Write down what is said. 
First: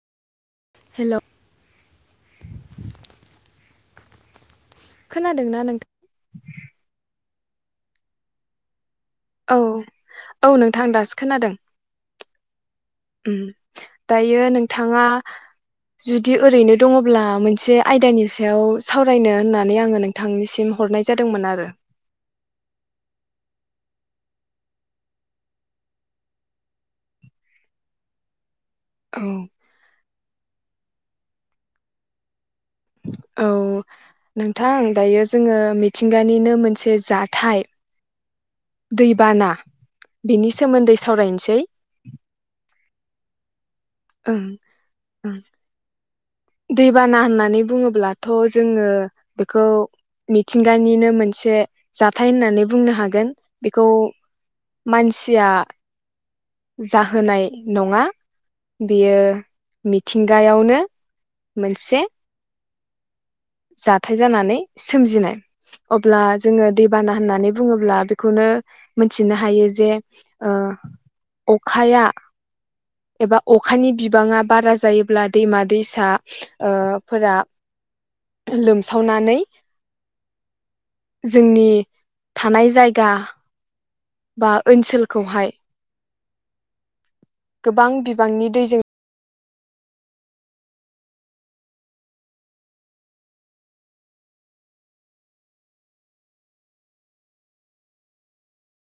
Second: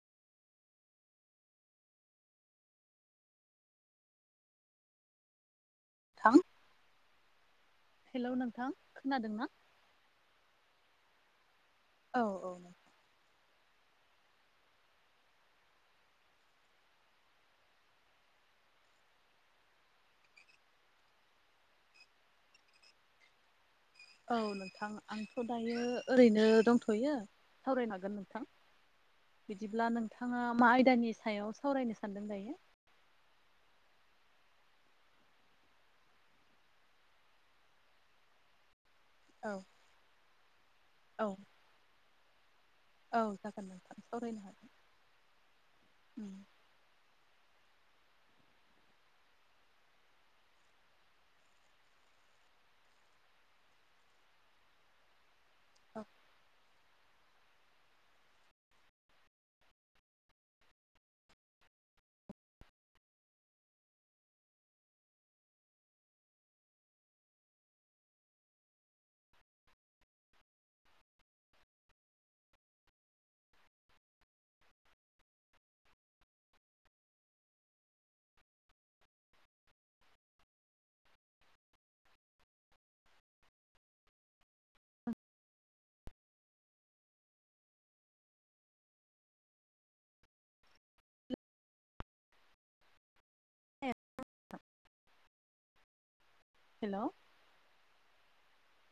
हेल'! खोनादोंना नोंथा? नोंथां हेल' नोंथां खोनादों ना? औ औ नोंथां दासो खोनादों। औ औ ओम दायो नोंथाङा जुदि ओरैनो दङब्ला मोनसे आयदानि सायाव सावरायनो होननानै आङो नोंथांनिसिम हरनाय जादोंमोन आरो। औ नोंथां आंथ' दायो ओरैनो दंथ'यो सावरायनो हागोन नोंथां। औ बिदिब्ला नोंथाङा मा आयदानि सायाव सावरायनो सानदों दायो? औ नोंथां दायो जोङो मिथिंगानिनो मोनसे जाथाय दैबाना औ बिनि सोमोन्दै औ सावरायनोसै। औ जागोन नोंथां ओं सावरायनो ओं हागोन ओम दैबाना होननानै बुङोब्लाथ' जोङो बेखौ मिथिंगानिनो मोनसे जाथाय होननानै बुंनो हागोन। बेखौ मानसिया जाहोनाय नङा, बियो मिथिंगायावनो मोनसे जाथाय जानानै सोमजिनाय। अब्ला जोङो दैबाना होननानै बुङोब्ला बेखौनो मिथिनो हायो जे ओ अखाया एबा अखानि बिबाङा बारा जायोब्ला दैमा-दैसा ओ फोरा लोमसावनानै जोंनि थानाय जायगा बा ओनसोलखौहाय गोबां बिबांनि दैजों हेल'!